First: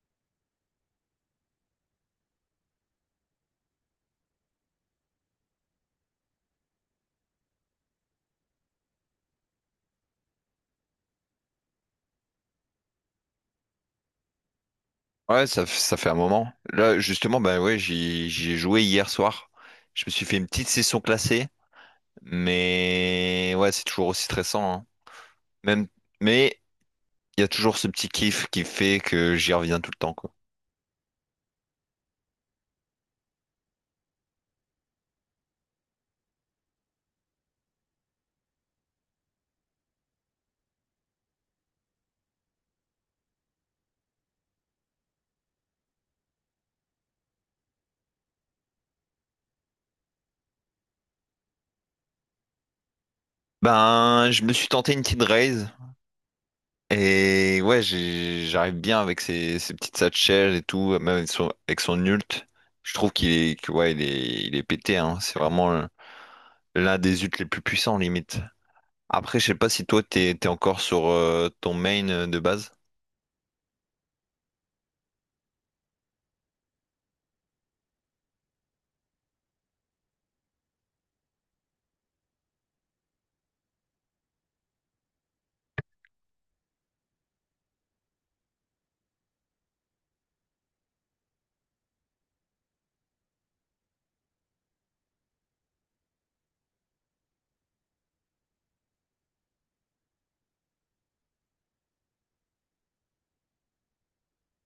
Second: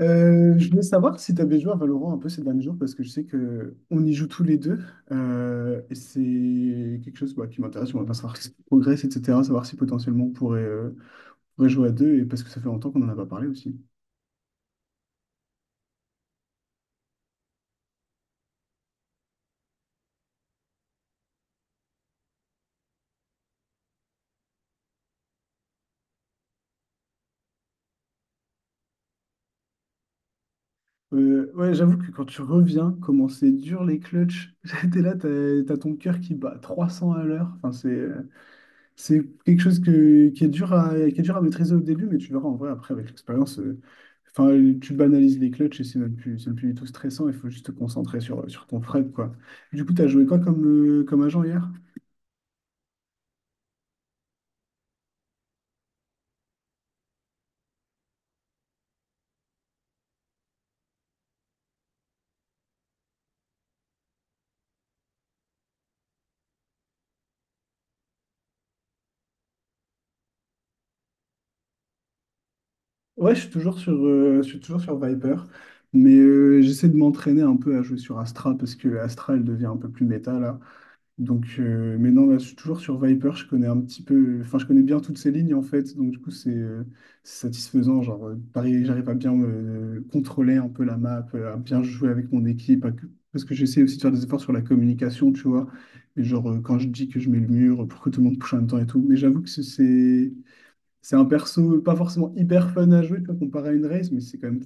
Je voulais savoir si tu avais joué à Valorant un peu ces derniers jours parce que je sais que on y joue tous les deux. Et c'est quelque chose qui m'intéresse. On va pas savoir si ça progresse, etc. Savoir si potentiellement on pourrait, pourrait jouer à deux et parce que ça fait longtemps qu'on en a pas parlé aussi. Ouais, ça, ça fait un moment. Là, justement, bah ouais, j'y ai joué hier soir. Je me suis fait une petite session classée, mais ouais, c'est toujours aussi stressant, hein. Même, mais il y a toujours ce petit kiff qui fait que j'y reviens tout le temps, quoi. Ouais, j'avoue que quand tu reviens, comment c'est dur les clutches, t'es là, t'as ton cœur qui bat 300 à l'heure. C'est quelque chose qui est dur à, qui est dur à maîtriser au début, mais tu verras en vrai après avec l'expérience. Enfin, tu banalises les clutches et c'est même plus du tout stressant. Il faut juste te concentrer sur, sur ton Fred, quoi. Du coup, tu as joué quoi comme, comme agent hier? Ben, je me suis tenté une petite raise et ouais, j'arrive bien avec ces petites satchels et tout, même avec avec son ult. Je trouve ouais, il est pété, hein. C'est vraiment l'un des ults les plus puissants, limite. Après, je sais pas si toi t'es encore sur ton main de base. Ouais, je suis toujours sur, je suis toujours sur Viper, mais j'essaie de m'entraîner un peu à jouer sur Astra parce que Astra, elle devient un peu plus méta là. Donc, mais non, là, je suis toujours sur Viper. Je connais un petit peu, enfin, je connais bien toutes ces lignes en fait. Donc, du coup, c'est satisfaisant. Genre, pareil, j'arrive à bien me contrôler un peu la map, à bien jouer avec mon équipe, parce que j'essaie aussi de faire des efforts sur la communication, tu vois. Mais genre, quand je dis que je mets le mur pour que tout le monde pousse en même temps et tout. Mais j'avoue que c'est un perso pas forcément hyper fun à jouer, tu vois, comparé à une race, mais c'est quand même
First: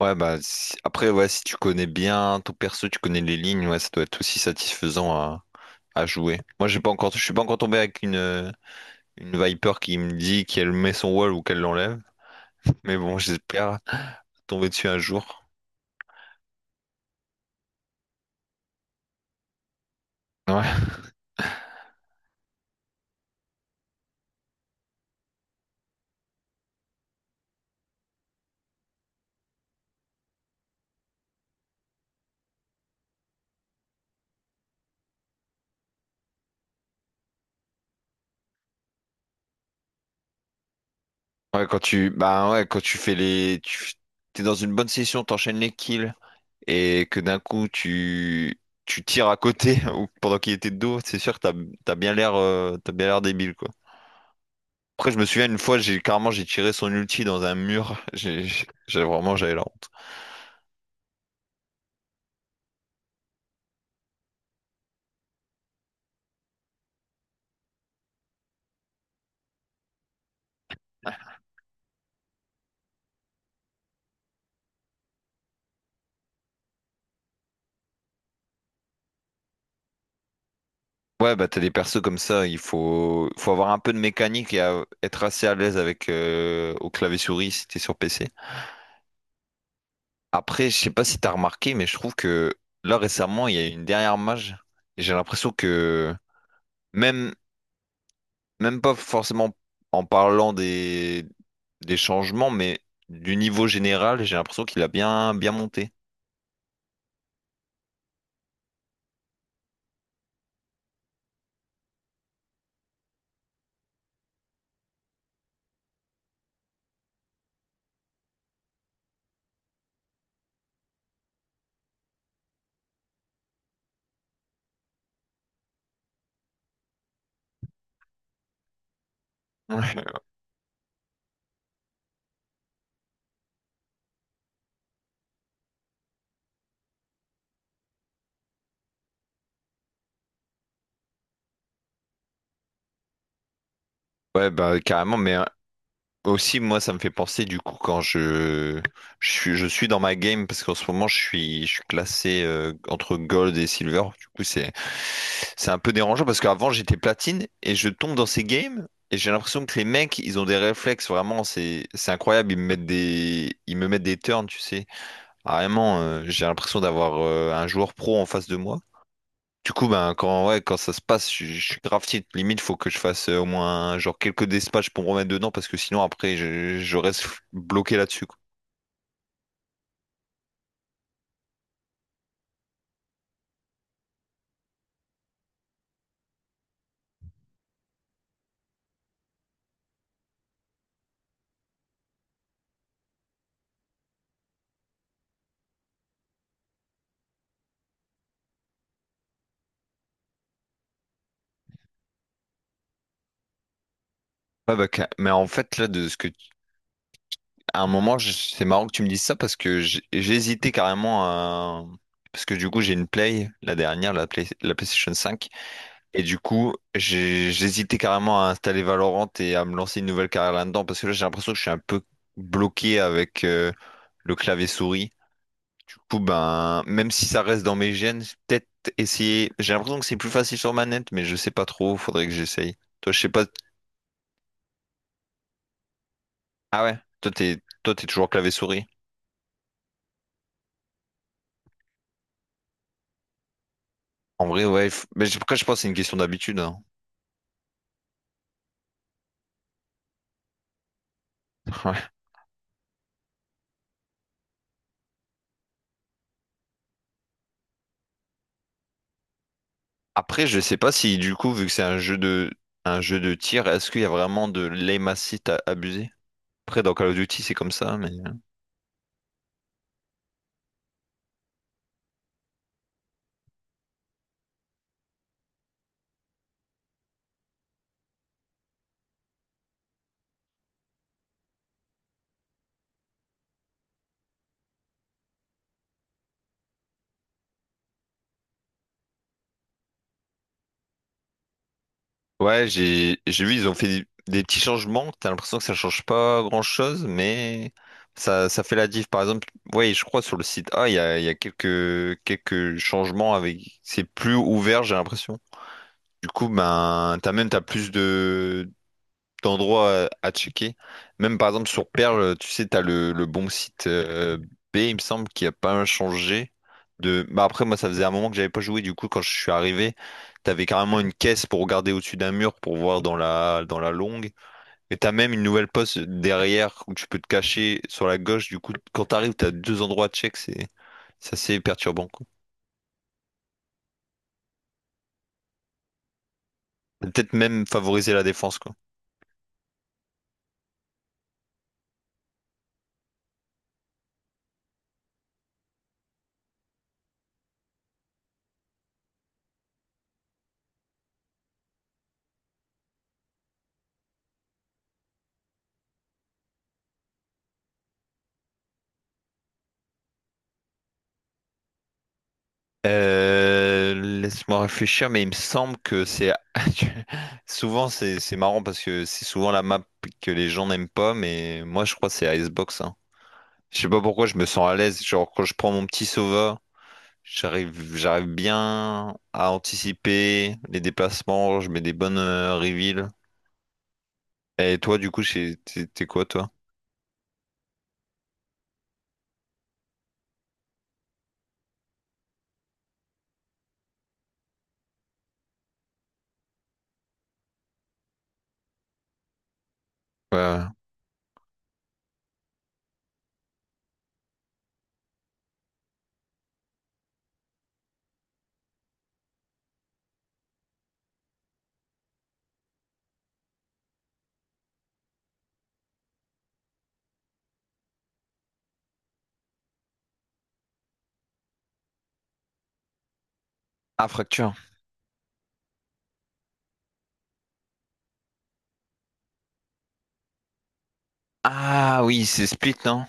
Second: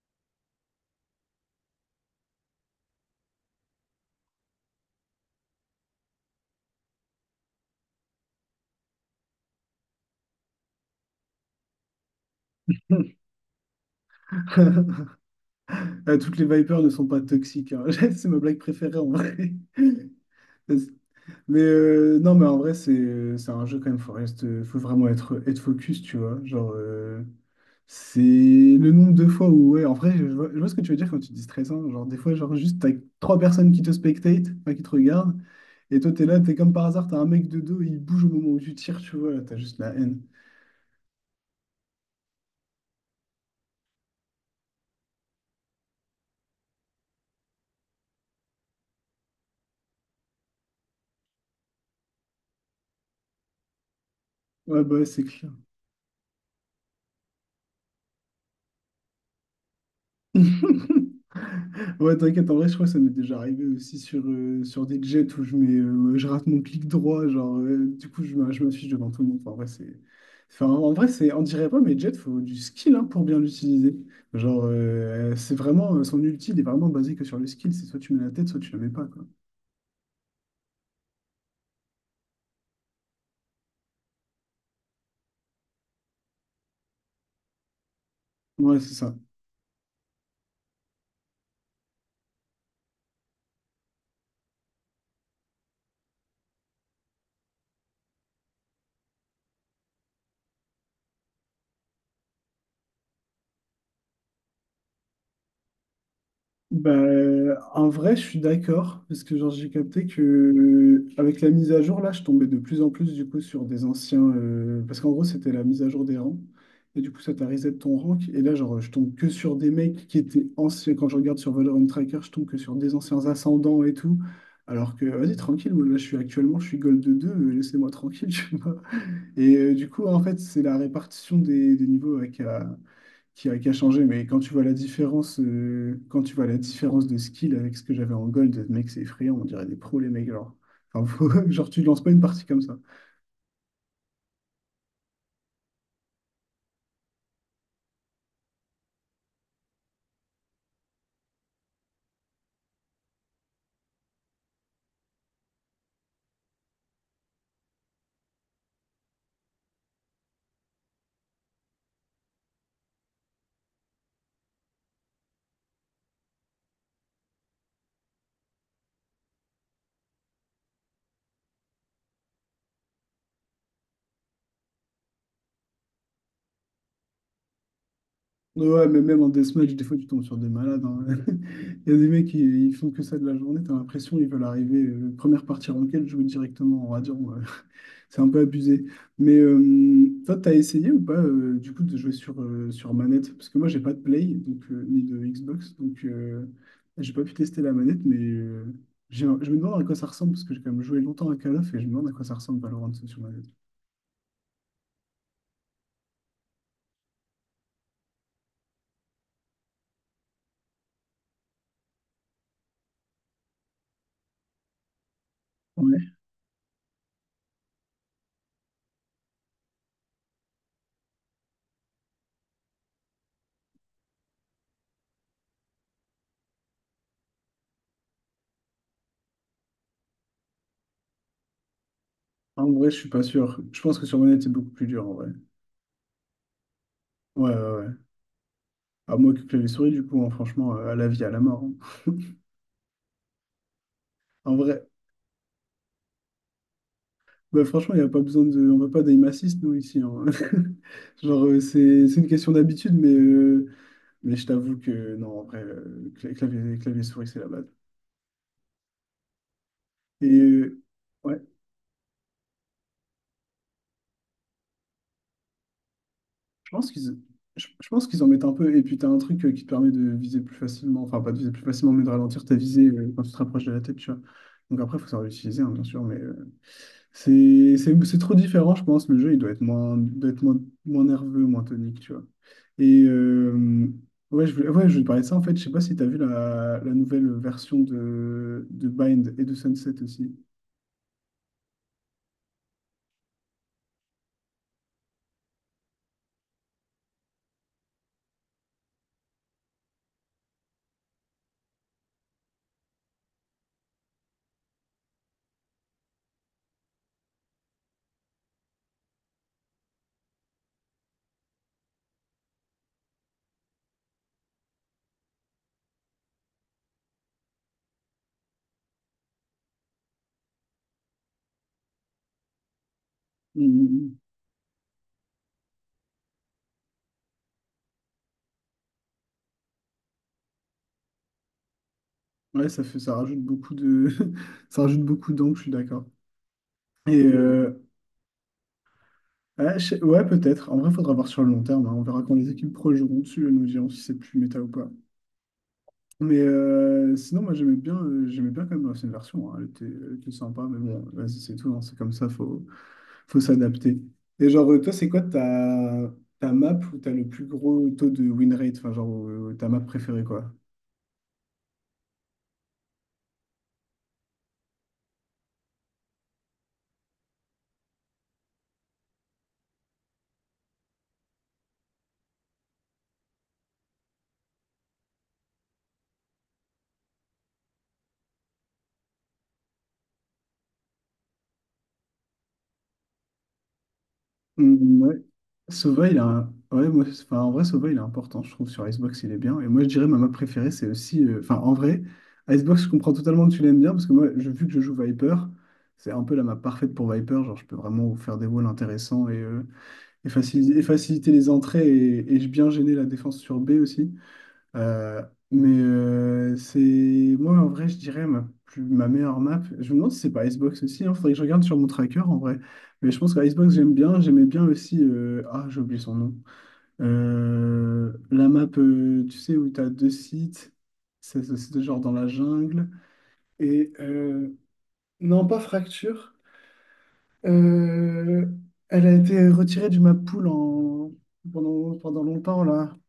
Ouais, après, ouais, si tu connais bien ton perso, tu connais les lignes, ouais, ça doit être aussi satisfaisant à jouer. Moi, j'ai pas encore, je suis pas encore tombé avec une Viper qui me dit qu'elle met son wall ou qu'elle l'enlève. Mais fun. bon, j'espère tomber dessus un jour. Toutes les Vipers ne sont pas toxiques, hein. C'est ma blague préférée en vrai. Ouais, Mais non, mais en vrai, c'est un jeu quand même, faut vraiment être, être focus, tu vois. Genre, c'est le nombre de fois où, ouais, en vrai, je vois ce que tu veux dire quand tu dis stressant. Genre, des fois, genre, juste, t'as trois personnes qui te spectatent, enfin, qui te regardent, et toi, t'es là, t'es comme par hasard, t'as un mec de dos, il bouge au moment où tu tires, tu vois, là, t'as juste la haine. ouais, bah ouais, quand tu fais tu, t'es dans une bonne session, t'enchaînes les kills, et que d'un coup tu tires à côté ou pendant qu'il était de dos, c'est sûr que t'as bien l'air débile quoi. Ouais, bah, ouais, Après je c'est me souviens clair. une fois j'ai tiré son ulti dans un mur, vraiment j'avais la honte. Ouais, t'inquiète, en vrai, je crois que ça m'est déjà arrivé aussi sur, sur des jets où je mets, je rate mon clic droit, genre, du coup, je m'affiche devant tout le monde. Enfin, en vrai, c'est, on dirait pas, mais jet, faut du skill hein, pour bien l'utiliser. Genre, c'est vraiment, son ulti, il est vraiment basé que sur le skill, c'est soit tu mets la tête, soit tu la mets pas, quoi. Ouais bah t'as des persos comme ça, il faut faut avoir un peu de mécanique et être assez à l'aise avec au clavier souris si t'es sur PC. Ouais, c'est ça. Après je sais pas si t'as remarqué mais je trouve que là récemment il y a eu une dernière mage et j'ai l'impression que même même pas forcément en parlant des changements, mais du niveau général, j'ai l'impression qu'il a bien monté. Bah, en vrai, je suis d'accord, parce que genre, j'ai capté que avec la mise à jour, là, je tombais de plus en plus du coup sur des anciens, parce qu'en gros, c'était la mise à jour des rangs. Et du coup, ça t'a reset ton rank. Et là, genre, je tombe que sur des mecs qui étaient anciens. Quand je regarde sur Valorant Tracker, je tombe que sur des anciens ascendants et tout. Alors que, vas-y, tranquille, moi, là, je suis actuellement, je suis Gold 2 laissez-moi tranquille, tu vois. Et du Ouais. coup, en fait, c'est la répartition des niveaux avec qui a changé, mais quand tu vois la différence, quand tu vois la différence de skill avec ce que j'avais en gold, mec, c'est effrayant, on dirait des pros, les mecs, genre. Genre, tu lances pas une partie comme ça. Ouais, bah carrément, mais aussi moi ça me fait penser du coup je suis dans ma game parce qu'en ce moment je suis classé entre gold et silver. Du coup c'est un peu dérangeant parce qu'avant j'étais platine et je tombe dans ces games et j'ai l'impression que les mecs ils ont des réflexes vraiment c'est incroyable, ils me mettent des ils me mettent des turns, tu sais. Carrément, j'ai l'impression d'avoir un joueur pro en face de moi. Du coup, ben, ouais, quand ça se passe, je suis grave tilt. Limite, faut que je fasse au moins genre quelques dispatchs pour me remettre dedans parce que sinon, après, je reste bloqué là-dessus, quoi. Ouais, ouais, mais même en deathmatch, des fois, tu tombes sur des malades, hein. Il y a des mecs, qui ils font que ça de la journée, t'as l'impression ils veulent arriver, première partie ranked, jouer directement en radiant, ouais. C'est un peu abusé. Mais toi, t'as essayé ou pas du coup de jouer sur, sur manette? Parce que moi, j'ai pas de Play donc, ni de Xbox, donc j'ai- pas pu tester la manette, mais je me demande à quoi ça ressemble, parce que j'ai quand même joué longtemps à Call of et je me demande à quoi ça ressemble Valorant sur manette. Ouais, bah, mais en fait, là, de ce que tu- à un moment, c'est marrant que tu me dises ça parce que j'ai hésité carrément à. Parce que du coup, j'ai une Play, la dernière, la PlayStation 5. Ouais. Et du coup, j'hésitais carrément à installer Valorant et à me lancer une nouvelle carrière là-dedans parce que là, j'ai l'impression que je suis un peu bloqué avec le clavier souris. Du coup, ben, même si ça reste dans mes gènes, peut-être essayer. J'ai l'impression que c'est plus facile sur manette, mais je sais pas trop. Faudrait que En j'essaye. vrai, je suis Toi, je pas sais pas. sûr. Je pense que sur manette, c'est beaucoup plus dur en vrai. Ah ouais, Ouais, ouais, ouais. toi, t'es toujours clavier souris. À moi que clavier souris, du coup, hein, franchement, à la vie, à la mort, hein. En En vrai, vrai, ouais. Mais après, je pense que c'est une question d'habitude, hein. bah, franchement, il n'y a pas besoin de. On va pas d'aim assist, nous, ici, hein. Genre, Ouais. C'est une question d'habitude, mais. Mais je t'avoue que non, en vrai, clavier, clavier souris, c'est la base. Et Après, je sais pas si, du ouais, coup, vu que c'est un jeu de tir, est-ce qu'il y a vraiment de l'aim assist à abuser? je Après, pense dans qu'ils Call of Duty, c'est comme je ça, pense mais… qu'ils en mettent un peu. Et puis, tu as un truc qui te permet de viser plus facilement, enfin, pas de viser plus facilement, mais de ralentir ta visée quand tu te rapproches de la tête, tu vois. Donc, après, il faut savoir l'utiliser, hein, bien sûr, mais c'est trop différent, je pense. Le jeu, il doit être moins, moins nerveux, moins tonique, tu vois. Et ouais, je voulais te parler de ça, en fait. Je sais pas si tu as vu la, la nouvelle version de Bind et de Sunset aussi. Ouais, j'ai vu, ils ont fait des petits changements. T'as l'impression que ça change pas grand-chose, mais ça fait la diff. Par exemple, ouais, je crois sur le site A, il y a quelques changements avec… C'est plus ouvert, j'ai l'impression. Du coup, ben, t'as plus d'endroits à checker. Même par exemple sur Perle, tu sais, le bon site B, il me semble, qui a pas changé de. Bah après, moi, ça faisait un moment que j'avais pas joué. Du coup, quand je suis arrivé, t'avais carrément une caisse pour regarder au-dessus d'un mur pour voir dans la longue. Et t'as même une nouvelle poste derrière où tu peux te cacher sur la gauche. Du coup, quand t'arrives, t'as deux endroits à check. C'est assez perturbant, quoi. Ouais, ça fait, ça rajoute beaucoup de, ça rajoute beaucoup d'angles, je suis d'accord. Et Peut-être même favoriser la défense, quoi. Ouais, peut-être. En vrai, faudra voir sur le long terme, hein. On verra quand les équipes pro joueront dessus, nous dirons si c'est plus méta ou pas. Mais sinon, moi, j'aimais bien quand même l'ancienne version, hein. Elle était sympa, mais bon, vas-y, c'est tout, hein. C'est comme ça, faut, faut s'adapter. Et genre, toi, c'est quoi ta, ta map où t'as le plus gros taux de win rate? Enfin, genre, ta map préférée, quoi? Laisse-moi réfléchir, mais il me semble que c'est souvent c'est marrant parce que c'est souvent la map que les gens n'aiment pas, mais moi je crois que c'est Icebox, hein. Je sais pas pourquoi je me sens à l'aise. Genre quand je prends mon petit Sova. J'arrive bien à anticiper les déplacements, je mets des bonnes reveals. Et toi, Mm, du ouais. coup, t'es Sova, il a quoi, toi? un... ouais, enfin, en vrai, Sova, il est important, je trouve, sur Icebox, il est bien. Et moi, je dirais, ma map préférée, c'est aussi... Enfin, en vrai, Icebox, je comprends totalement que tu l'aimes bien, parce que moi, je, vu que je joue Viper, c'est un peu la map parfaite pour Viper. Genre, je peux vraiment vous faire des walls intéressants Ouais, ouais. Et faciliter les entrées et bien gêner la défense sur B aussi. Euh, mais c'est moi en vrai, je dirais ma, plus, ma meilleure map. Je me demande si c'est pas Icebox aussi. Il faudrait que je regarde sur mon tracker en vrai. Mais je pense que Icebox, j'aime bien. J'aimais bien aussi. Ah, j'ai oublié son nom. La map, tu sais, où tu as deux sites. C'est ce site genre dans la jungle. Et Ah, fracture. non, pas Fracture. Euh, Elle a été retirée du map pool en... pendant, Ah pendant oui, c'est longtemps Split, là. non?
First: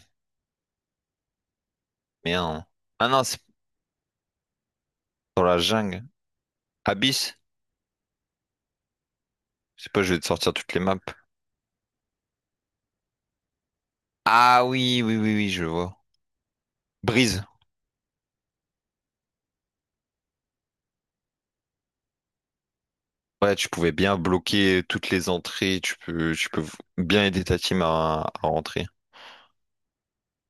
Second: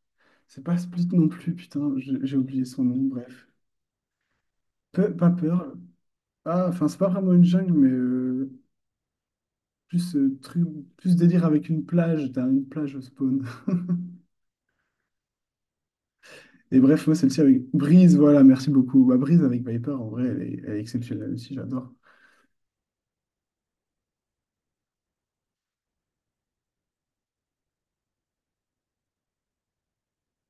C'est pas Split non plus, putain, j'ai oublié Merde. son nom, Ah non, c'est bref. Pas dans la Pearl. jungle. Ah, enfin, c'est pas vraiment Abyss? une jungle, mais Je sais pas, plus, je vais te sortir toutes les maps. plus délire avec une plage. T'as une plage au spawn. Ah oui, oui, oui, oui, je vois. Et bref, moi, celle-ci Brise. avec Brise, voilà, merci beaucoup. Bah, Brise avec Viper, en vrai, elle est exceptionnelle aussi, j'adore. Ouais, tu pouvais bien bloquer toutes les entrées, tu peux bien aider ta team à rentrer.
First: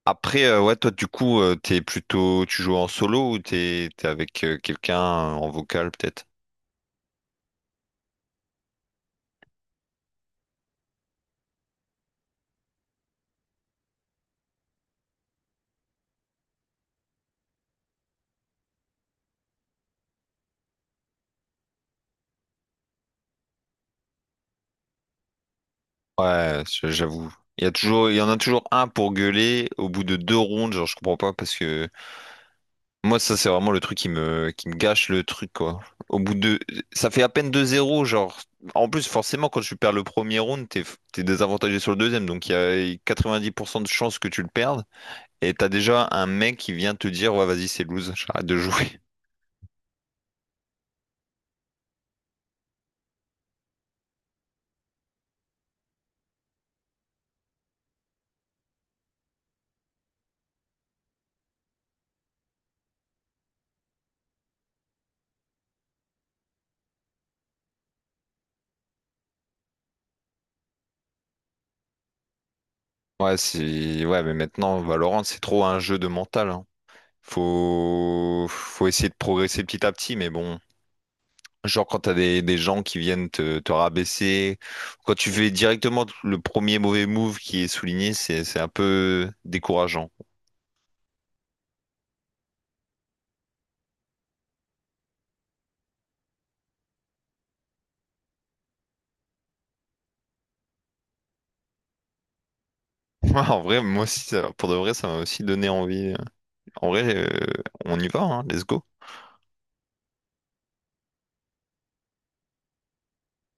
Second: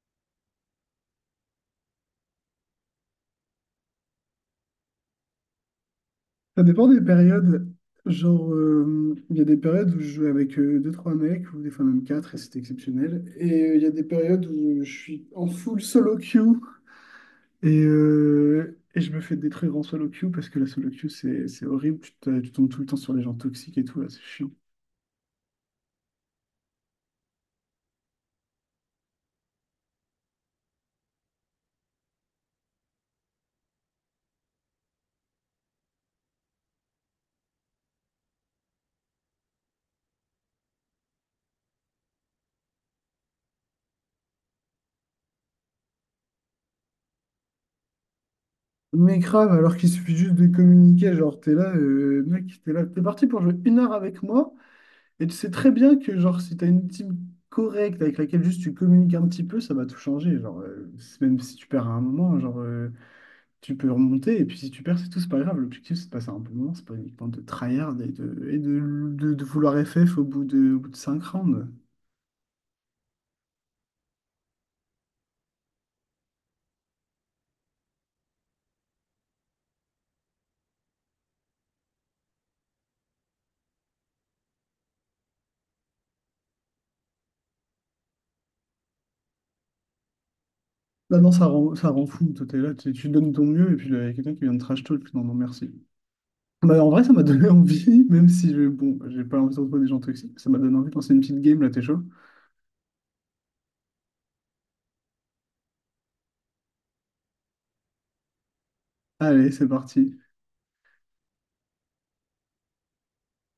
Après, ouais, toi, du coup, t'es plutôt, tu joues en solo ou t'es avec quelqu'un en vocal, peut-être? Ça dépend des périodes. Genre, il y a des périodes où je jouais avec deux trois mecs, ou des fois même 4 et c'était exceptionnel. Et il y a des périodes où je suis en full solo queue. Et je me fais détruire en solo queue parce que la solo queue, c'est horrible. Tu tombes tout le temps sur les gens toxiques et tout, là, c'est chiant. Ouais, j'avoue. Il y a toujours, il y en a toujours un pour gueuler au bout de deux rondes, genre je comprends pas parce que moi ça c'est vraiment le truc qui me gâche le truc quoi. Au bout de ça fait à peine deux 0 genre en plus forcément quand tu perds le premier round, t'es désavantagé sur le deuxième donc il y a 90% de chances que tu le perdes et t'as déjà un mec qui vient te dire ouais vas-y c'est lose, j'arrête de jouer. Mais grave, alors qu'il suffit juste de communiquer, genre, t'es là, mec, t'es là, t'es parti pour jouer une heure avec moi, et tu sais très bien que, genre, si t'as une team correcte avec laquelle juste tu communiques un petit peu, ça va tout changer. Genre, même si tu perds à un moment, tu peux remonter, et puis si tu perds, c'est tout, c'est pas grave. L'objectif, c'est de passer un bon moment, c'est pas uniquement de tryhard et de vouloir FF au bout de 5 rounds. Ouais, c'est ouais mais maintenant Valorant c'est trop un jeu de mental hein. Faut essayer de progresser petit à petit mais bon genre quand t'as des gens qui viennent te rabaisser, quand tu fais directement le premier mauvais move qui est souligné, c'est un peu décourageant. Bah non, ça rend fou. Toi, t'es là, tu donnes ton mieux, et puis là, il y a quelqu'un qui vient de trash talk. Non, non, merci. Bah, en vrai, ça m'a donné envie, même si je, bon, j'ai pas envie de trouver des gens toxiques. Ça m'a donné envie de lancer une petite game, là, t'es chaud? En vrai, moi aussi, pour de vrai, ça m'a aussi donné envie. En vrai, on y va, hein, let's go. Allez, c'est parti.